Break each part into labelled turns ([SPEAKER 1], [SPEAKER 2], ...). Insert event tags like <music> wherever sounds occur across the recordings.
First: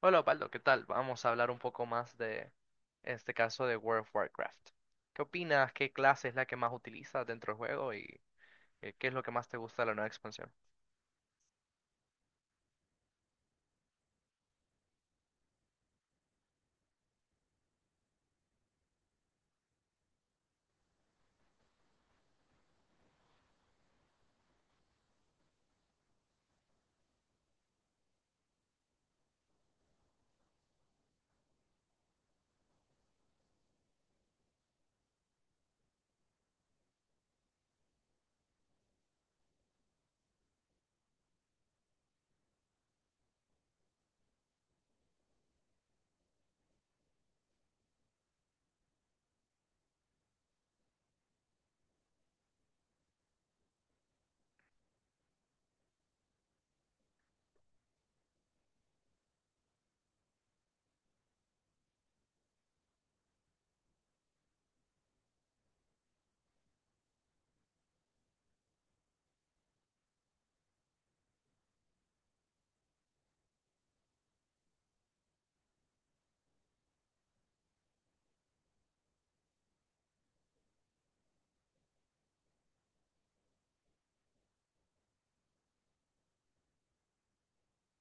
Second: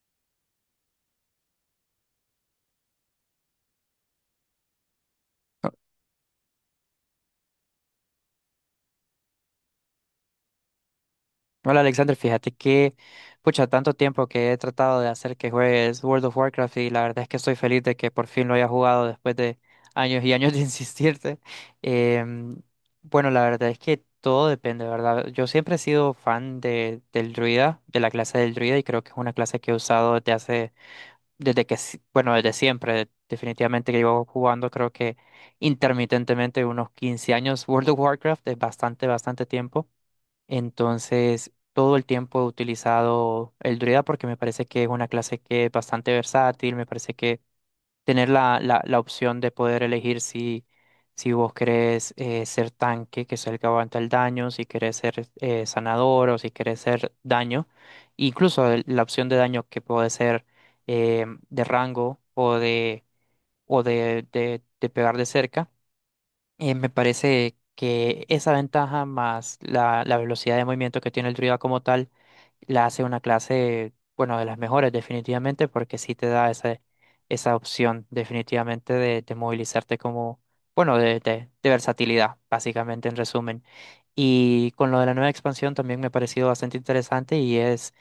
[SPEAKER 1] Hola Osvaldo, ¿qué tal? Vamos a hablar un poco más de en este caso de World of Warcraft. ¿Qué opinas? ¿Qué clase es la que más utilizas dentro del juego y qué es lo que más te gusta de la nueva expansión?
[SPEAKER 2] Hola Alexander, fíjate que, pucha, tanto tiempo que he tratado de hacer que juegues World of Warcraft y la verdad es que estoy feliz de que por fin lo haya jugado después de años y años de <laughs> insistirte. Em, bueno, la verdad es que todo depende, ¿verdad? Yo siempre he sido fan del druida, de la clase del druida y creo que es una clase que he usado desde hace, desde que, bueno, desde siempre. Definitivamente que llevo jugando creo que intermitentemente unos 15 años World of Warcraft. Es bastante, bastante tiempo. Entonces, todo el tiempo he utilizado el druida porque me parece que es una clase que es bastante versátil. Me parece que tener la opción de poder elegir si, si vos querés ser tanque, que es el que aguanta el daño, si querés ser sanador o si querés ser daño, incluso la opción de daño que puede ser eh, de rango o de pegar de cerca. Me parece que esa ventaja más la velocidad de movimiento que tiene el druida como tal la hace una clase, bueno, de las mejores, definitivamente, porque sí te da esa, esa opción, definitivamente, de movilizarte como, bueno, de versatilidad, básicamente, en resumen. Y con lo de la nueva expansión también me ha parecido bastante interesante y es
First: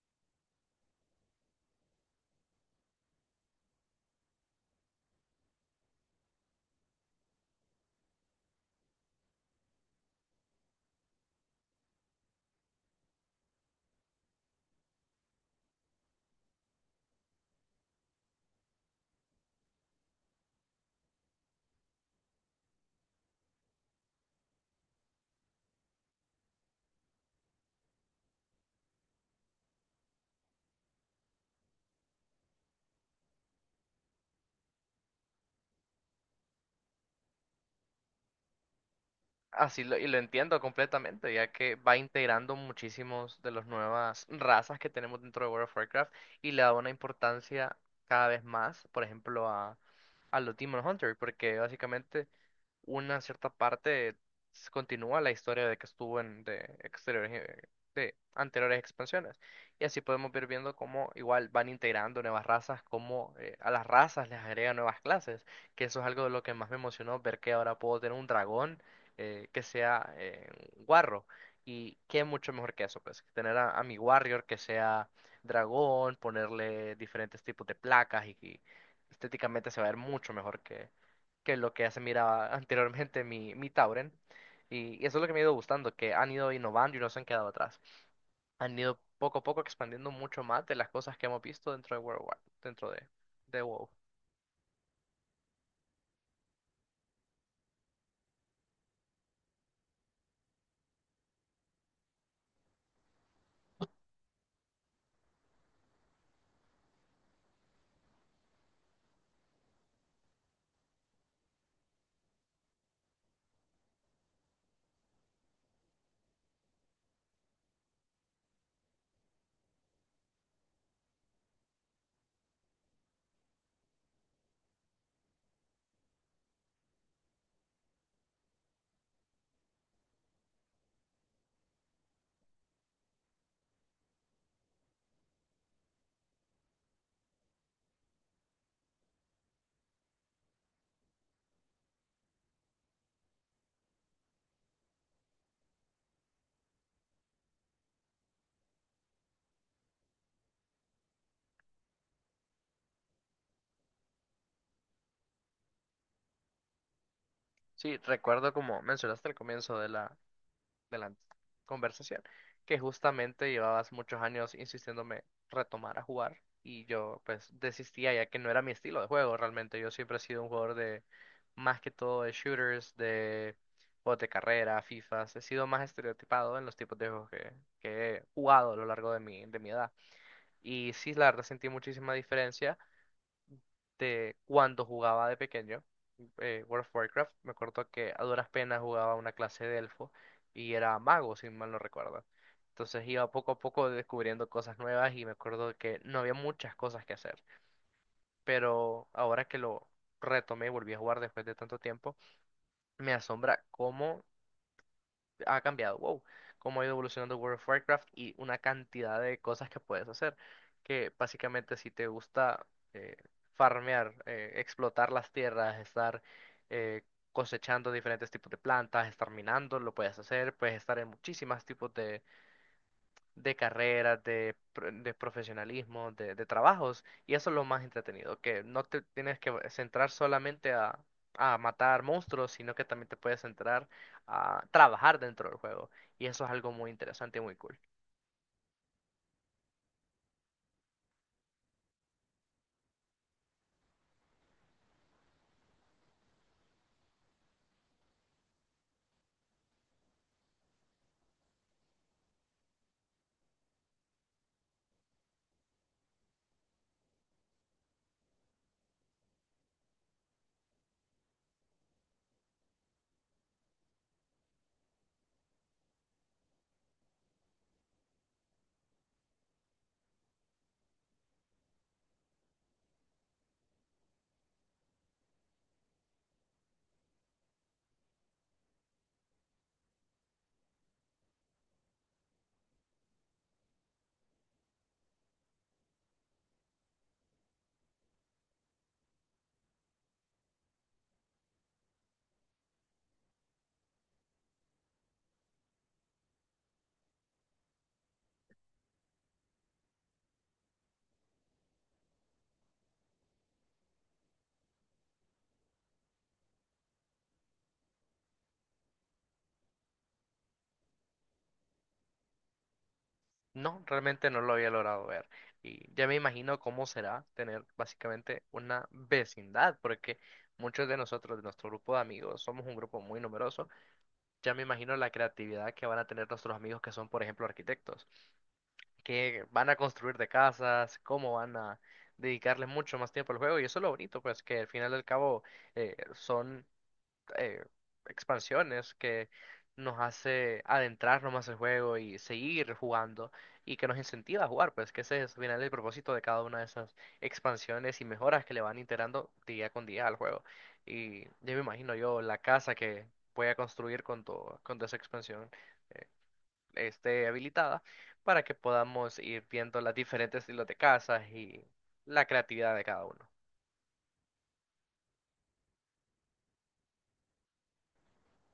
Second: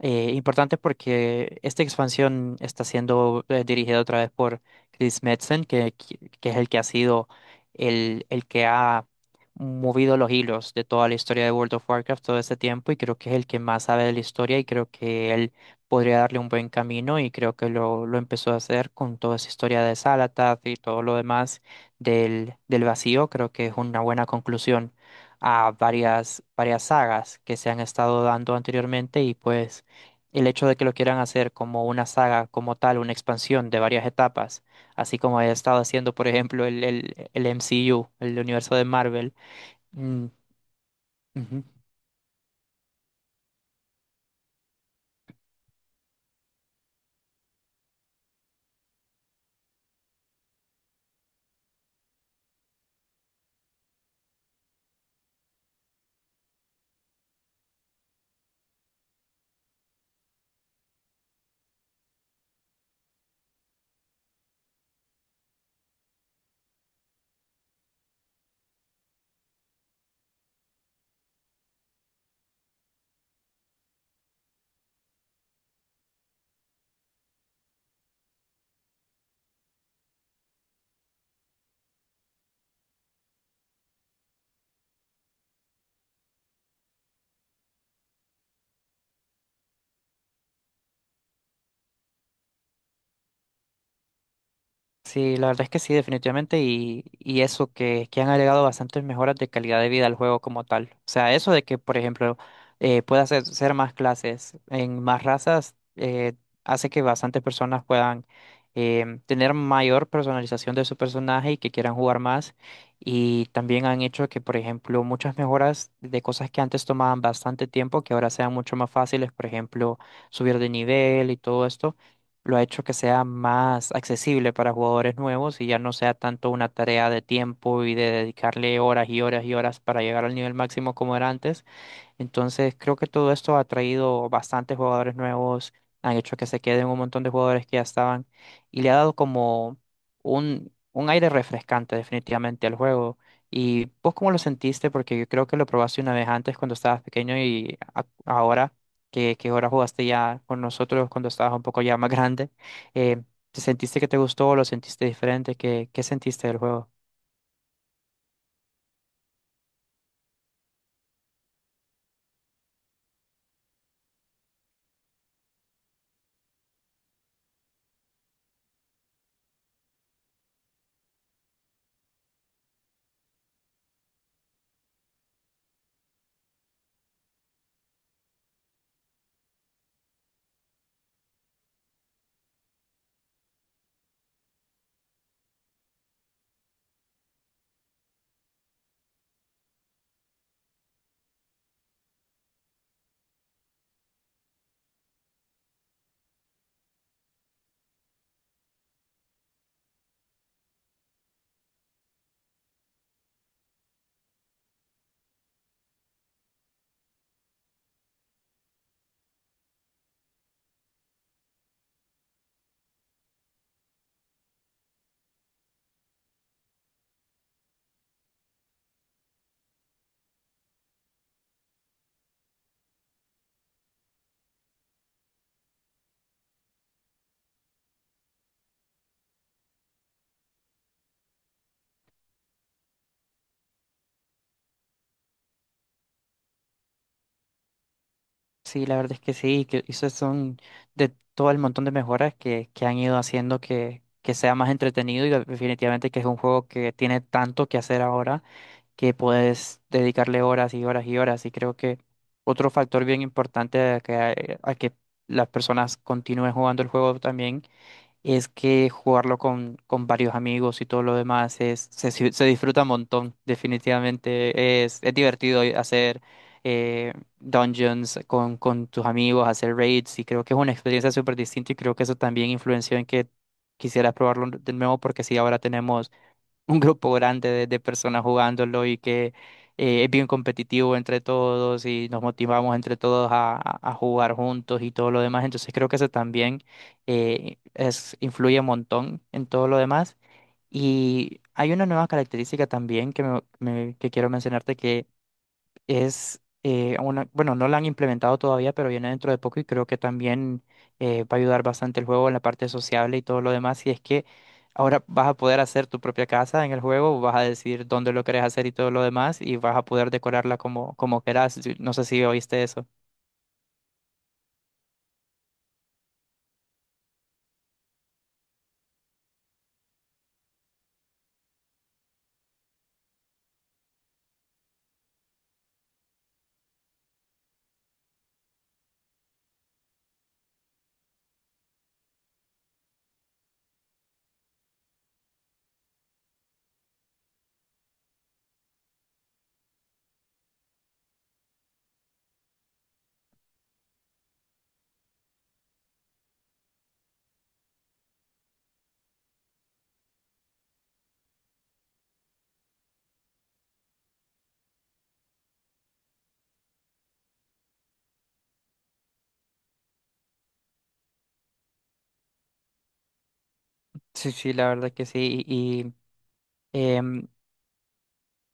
[SPEAKER 2] importante porque esta expansión está siendo dirigida otra vez por Chris Metzen, que es el que ha sido el que ha movido los hilos de toda la historia de World of Warcraft todo este tiempo, y creo que es el que más sabe de la historia y creo que él podría darle un buen camino, y creo que lo empezó a hacer con toda esa historia de Xalatath y todo lo demás del vacío. Creo que es una buena conclusión a varias, varias sagas que se han estado dando anteriormente. Y pues el hecho de que lo quieran hacer como una saga como tal, una expansión de varias etapas, así como haya estado haciendo, por ejemplo, el MCU, el universo de Marvel.
[SPEAKER 1] Así lo, y lo
[SPEAKER 2] Mm,
[SPEAKER 1] entiendo completamente, ya
[SPEAKER 2] ujú.
[SPEAKER 1] que va integrando muchísimos de las nuevas razas que tenemos dentro de World of Warcraft y le da una importancia cada vez más, por ejemplo, a los Demon Hunter, porque básicamente una cierta parte continúa la historia de que estuvo en de exteriores de anteriores expansiones. Y así podemos ir viendo cómo igual van integrando nuevas razas, cómo a las razas les agregan nuevas clases, que eso es algo de lo que más me emocionó, ver que ahora puedo tener un dragón que sea un guarro. Y qué mucho mejor que eso, pues, tener a mi warrior que sea dragón, ponerle diferentes tipos de placas y estéticamente se va a ver mucho mejor que es lo que ya se miraba anteriormente mi, mi Tauren. Y eso es lo que me ha ido gustando, que han ido innovando y no se han quedado atrás. Han ido poco a poco expandiendo mucho más de las cosas que hemos visto dentro de World War, dentro de WoW.
[SPEAKER 2] Sí, la verdad es que sí, definitivamente. Y eso que han agregado bastantes mejoras de calidad de vida al juego como tal. O sea, eso de que, por ejemplo, puedas hacer más clases en más razas. Hace que bastantes personas puedan tener mayor personalización de su personaje y que quieran jugar más. Y también han hecho que, por ejemplo, muchas mejoras de cosas que antes tomaban bastante tiempo, que ahora sean mucho más fáciles, por ejemplo, subir de nivel, y todo esto lo ha hecho que sea más accesible para jugadores nuevos y ya no sea tanto una tarea de tiempo y de dedicarle horas y horas y horas para llegar al nivel máximo como era antes. Entonces, creo que todo esto ha traído bastantes jugadores nuevos, han hecho que se queden un montón de jugadores que ya estaban y le ha dado como un aire refrescante, definitivamente, al juego. ¿Y vos cómo lo sentiste? Porque yo creo que lo probaste una vez antes cuando estabas pequeño y ahora que ahora jugaste ya con nosotros cuando estabas un poco ya más <laughs> grande, eh, ¿te sentiste que te gustó? ¿Lo sentiste diferente? Qué sentiste del juego?
[SPEAKER 1] Sí, recuerdo como mencionaste al comienzo de la conversación, que justamente llevabas muchos años insistiéndome retomar a jugar y yo pues desistía ya que no era mi estilo de juego realmente. Yo siempre he sido un jugador de más que todo de shooters, de juegos de carrera, FIFAs. He sido más estereotipado en los tipos de juegos que he jugado a lo largo de mi edad. Y sí, la verdad sentí muchísima diferencia de cuando jugaba de pequeño World of Warcraft. Me acuerdo que a duras penas jugaba una clase de elfo y era mago, si mal no recuerdo. Entonces iba poco a poco descubriendo cosas nuevas y me acuerdo que no había muchas cosas que hacer. Pero ahora que lo retomé y volví a jugar después de tanto tiempo, me asombra cómo ha cambiado, wow, cómo ha ido evolucionando World of Warcraft y una cantidad de cosas que puedes hacer. Que básicamente si te gusta eh, farmear, explotar las tierras, estar eh, cosechando diferentes tipos de plantas, estar minando, lo puedes hacer, puedes estar en muchísimos tipos de carreras, de, de profesionalismo, de trabajos, y eso es lo más entretenido, que no te tienes que centrar solamente a matar monstruos, sino que también te puedes centrar a trabajar dentro del juego, y eso es algo muy interesante y muy cool.
[SPEAKER 2] Sí, la verdad es que sí, que esos son de todo el montón de mejoras que han ido haciendo que sea más entretenido, y definitivamente que es un juego que tiene tanto que hacer ahora que puedes dedicarle horas y horas y horas. Y creo que otro factor bien importante a que las personas continúen jugando el juego también es que jugarlo con varios amigos y todo lo demás es, se, se disfruta un montón, definitivamente. Es divertido hacer eh, dungeons con tus amigos, hacer raids, y creo que es una experiencia súper distinta y creo que eso también influenció en que quisieras probarlo de nuevo porque sí, ahora tenemos un grupo grande de personas jugándolo y que es bien competitivo entre todos y nos motivamos entre todos a jugar juntos y todo lo demás. Entonces, creo que eso también influye un montón en todo lo demás. Y hay una nueva característica también que, que quiero mencionarte. Es bueno, no la han implementado todavía, pero viene dentro de poco y creo que también va a ayudar bastante el juego en la parte sociable y todo lo demás. Y es que ahora vas a poder hacer tu propia casa en el juego, vas a decidir dónde lo querés hacer y todo lo demás, y vas a poder decorarla como, como querás. Sí, ¿No sé si oíste eso?
[SPEAKER 1] No, realmente no lo había logrado ver, y ya me imagino cómo será tener básicamente una vecindad, porque muchos de nosotros, de nuestro grupo de amigos, somos un grupo muy numeroso, ya me imagino la creatividad que van a tener nuestros amigos que son, por ejemplo, arquitectos qué van a construir de casas, cómo van a dedicarle mucho más tiempo al juego. Y eso es lo bonito, pues que al final y al cabo son eh, expansiones que nos hace adentrarnos más al juego y seguir jugando y que nos incentiva a jugar, pues que ese es al final el propósito de cada una de esas expansiones y mejoras que le van integrando día con día al juego. Y ya me imagino yo la casa que voy a construir con tu esa expansión esté habilitada para que podamos ir viendo las diferentes estilos de casas y la creatividad de cada uno.
[SPEAKER 2] Sí, sí, la verdad que sí. Sí, y, em,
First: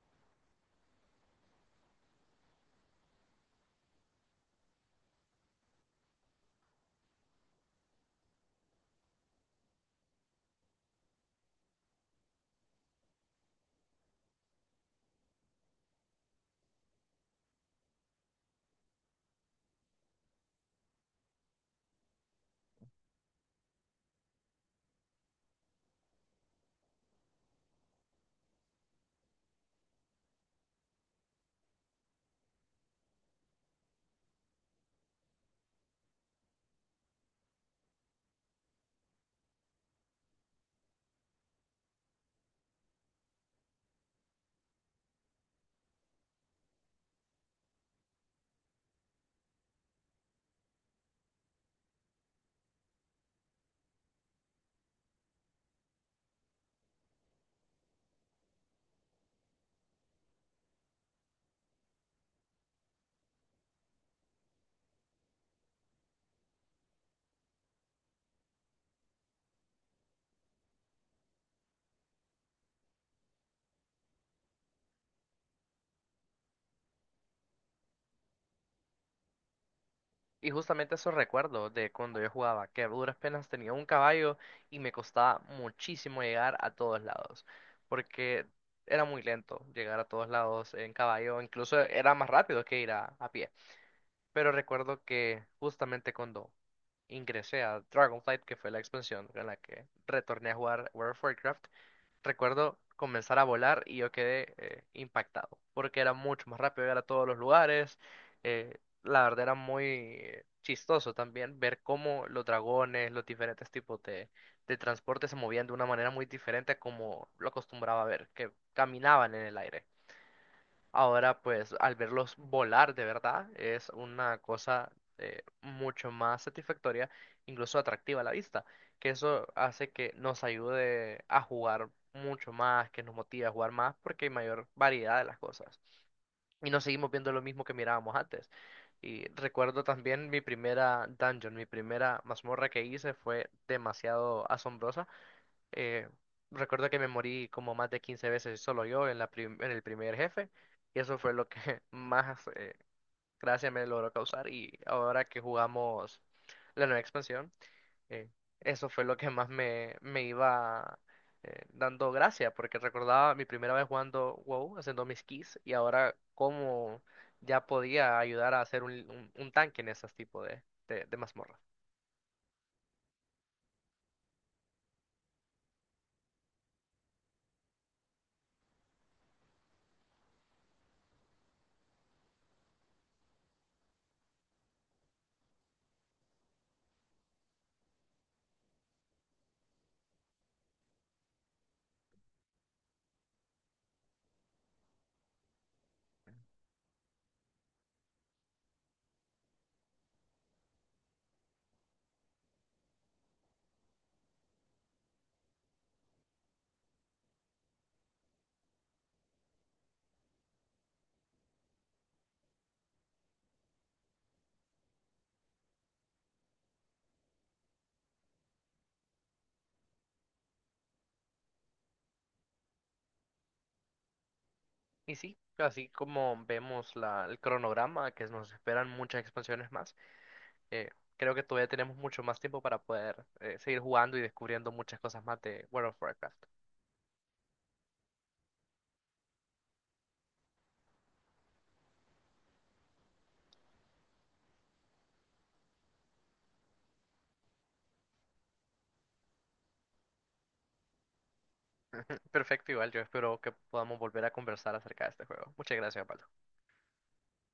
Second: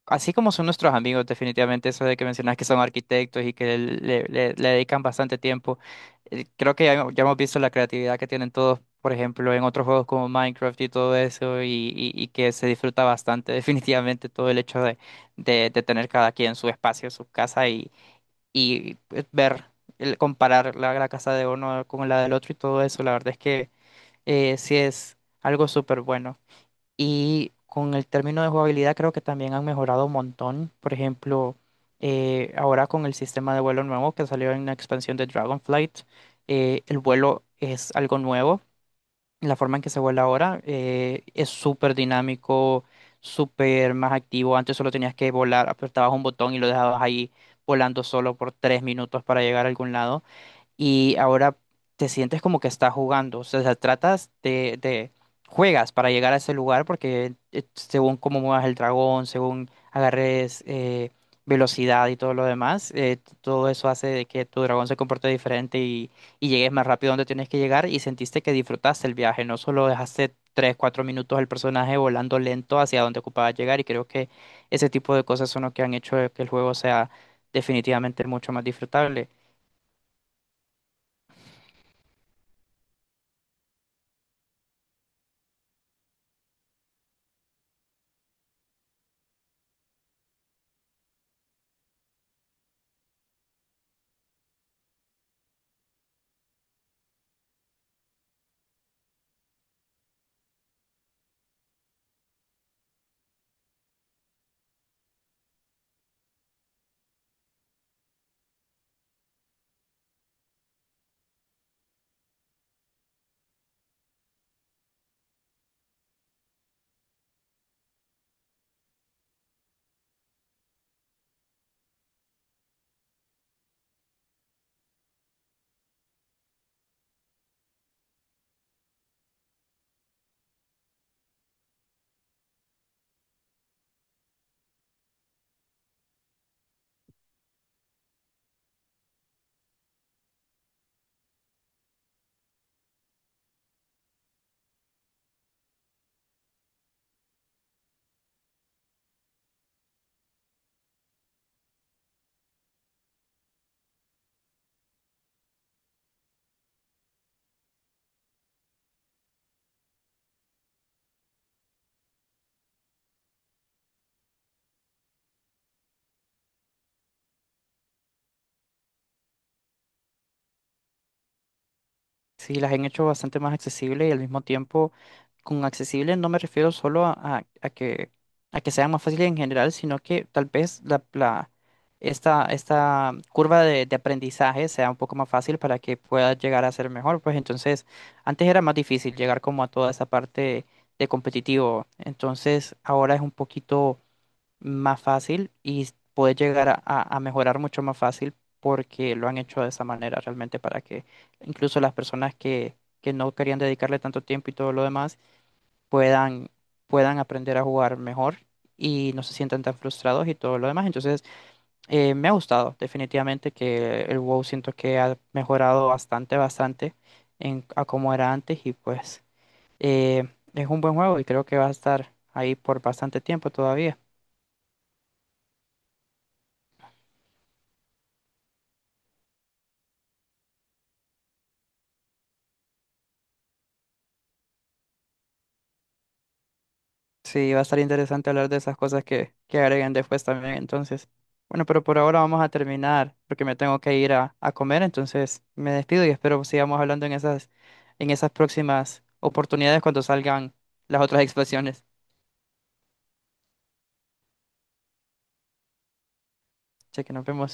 [SPEAKER 2] así como son nuestros amigos. Definitivamente, eso de que mencionas que son arquitectos y que le dedican bastante tiempo. Creo que ya hemos visto la creatividad que tienen todos, por ejemplo, en otros juegos como Minecraft y todo eso, y que se disfruta bastante, <laughs> definitivamente, todo el hecho de tener cada quien su espacio, su casa y comparar la casa de uno con la del otro y todo eso. La verdad es que sí es algo súper bueno. Y con el término de jugabilidad creo que también han mejorado un montón. Por ejemplo, ahora con el sistema de vuelo nuevo que salió en la expansión de Dragonflight, el vuelo es algo nuevo. La forma en que se vuela ahora es súper dinámico, súper más activo. Antes solo tenías que volar, apretabas un botón y lo dejabas ahí volando solo por 3 minutos para llegar a algún lado, y ahora te sientes como que estás jugando. O sea, juegas para llegar a ese lugar porque según cómo muevas el dragón, según agarres velocidad y todo lo demás, todo eso hace de que tu dragón se comporte diferente, y llegues más rápido donde tienes que llegar y sentiste que disfrutaste el viaje, no solo dejaste 3, 4 minutos al personaje volando lento hacia donde ocupaba llegar. Y creo que ese tipo de cosas son lo que han hecho que el juego sea, definitivamente, mucho más disfrutable.
[SPEAKER 1] Y justamente eso recuerdo de cuando yo jugaba, que a duras penas tenía un caballo y me costaba muchísimo llegar a todos lados, porque era muy lento llegar a todos lados en caballo, incluso era más rápido que ir a pie. Pero recuerdo que justamente cuando ingresé a Dragonflight, que fue la expansión en la que retorné a jugar World of Warcraft, recuerdo comenzar a volar y yo quedé impactado, porque era mucho más rápido llegar a todos los lugares. La verdad era muy chistoso también ver cómo los dragones, los diferentes tipos de transporte se movían de una manera muy diferente a como lo acostumbraba a ver, que caminaban en el aire. Ahora, pues, al verlos volar de verdad, es una cosa mucho más satisfactoria, incluso atractiva a la vista, que eso hace que nos ayude a jugar mucho más, que nos motive a jugar más, porque hay mayor variedad de las cosas. Y no seguimos viendo lo mismo que mirábamos antes. Y recuerdo también mi primera dungeon, mi primera mazmorra que hice fue demasiado asombrosa eh, recuerdo que me morí como más de 15 veces solo yo en la en el primer jefe. Y eso fue lo que <laughs> más gracia me logró causar. Y ahora que jugamos la nueva expansión, eh, eso fue lo que más me iba dando gracia. Porque recordaba mi primera vez jugando WoW, haciendo mis keys. Y ahora cómo ya podía ayudar a hacer un tanque en esos tipos de mazmorras.
[SPEAKER 2] Sí, las han hecho bastante más accesibles y al mismo tiempo, con accesibles no me refiero solo a que sea más fácil en general, sino que tal vez esta, esta curva de aprendizaje sea un poco más fácil para que pueda llegar a ser mejor. Pues entonces, antes era más difícil llegar como a toda esa parte de competitivo, entonces ahora es un poquito más fácil y puede llegar a mejorar mucho más fácil porque lo han hecho de esa manera realmente para que incluso las personas que no querían dedicarle tanto tiempo y todo lo demás puedan, puedan aprender a jugar mejor y no se sientan tan frustrados y todo lo demás. Entonces, me ha gustado, definitivamente, que el WoW siento que ha mejorado bastante, bastante, en, a como era antes. Y pues eh, es un buen juego y creo que va a estar ahí por bastante tiempo todavía.
[SPEAKER 1] Y sí, así como vemos la, el cronograma, que nos esperan muchas expansiones más, eh, creo que todavía tenemos mucho más tiempo para poder seguir jugando y descubriendo muchas cosas más de World of Warcraft.
[SPEAKER 2] Sí, va a estar interesante hablar de esas cosas que agreguen después también. Entonces, bueno, pero por ahora vamos a terminar porque me tengo que ir a comer. Entonces, me despido y espero sigamos hablando en esas próximas oportunidades cuando salgan las otras <laughs> expresiones.
[SPEAKER 1] Perfecto, igual yo espero que podamos volver a conversar acerca de este juego. Muchas gracias, Pablo.
[SPEAKER 2] Che, que nos vemos.